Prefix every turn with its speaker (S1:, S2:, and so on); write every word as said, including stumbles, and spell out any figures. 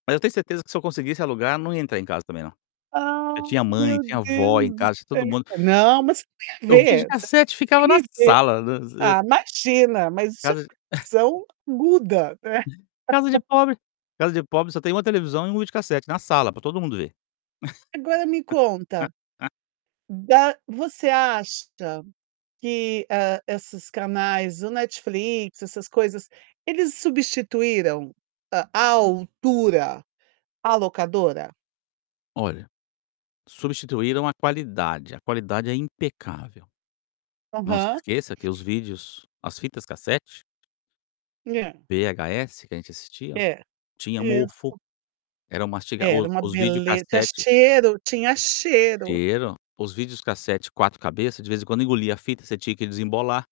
S1: Mas eu tenho certeza que, se eu conseguisse alugar, não ia entrar em casa, também, não. Já
S2: Ah,
S1: tinha mãe,
S2: meu
S1: tinha
S2: Deus
S1: avó em
S2: do
S1: casa,
S2: céu!
S1: todo mundo
S2: Não, mas o que tem a
S1: e o
S2: ver,
S1: videocassete ficava na
S2: incriv
S1: sala.
S2: ah, imagina mas isso é
S1: Casa de
S2: visão aguda, né?
S1: Casa de pobre casa de pobre só tem uma televisão e um videocassete na sala, pra todo mundo ver.
S2: Agora, me conta, da você acha que, hã, esses canais, o Netflix, essas coisas, eles substituíram à altura a locadora?
S1: Olha, substituíram a qualidade, a qualidade é impecável. Não se
S2: Aham.
S1: esqueça que os vídeos, as fitas cassete
S2: Hã.
S1: o VHS que a gente assistia
S2: É,
S1: tinha mofo,
S2: isso.
S1: era um masti
S2: Era
S1: o
S2: uma
S1: os
S2: bele tinha
S1: videocassetes
S2: cheiro tinha cheiro.
S1: cheiro, os videocassetes quatro cabeças de vez em quando engoliam a fita, você tinha que desembolar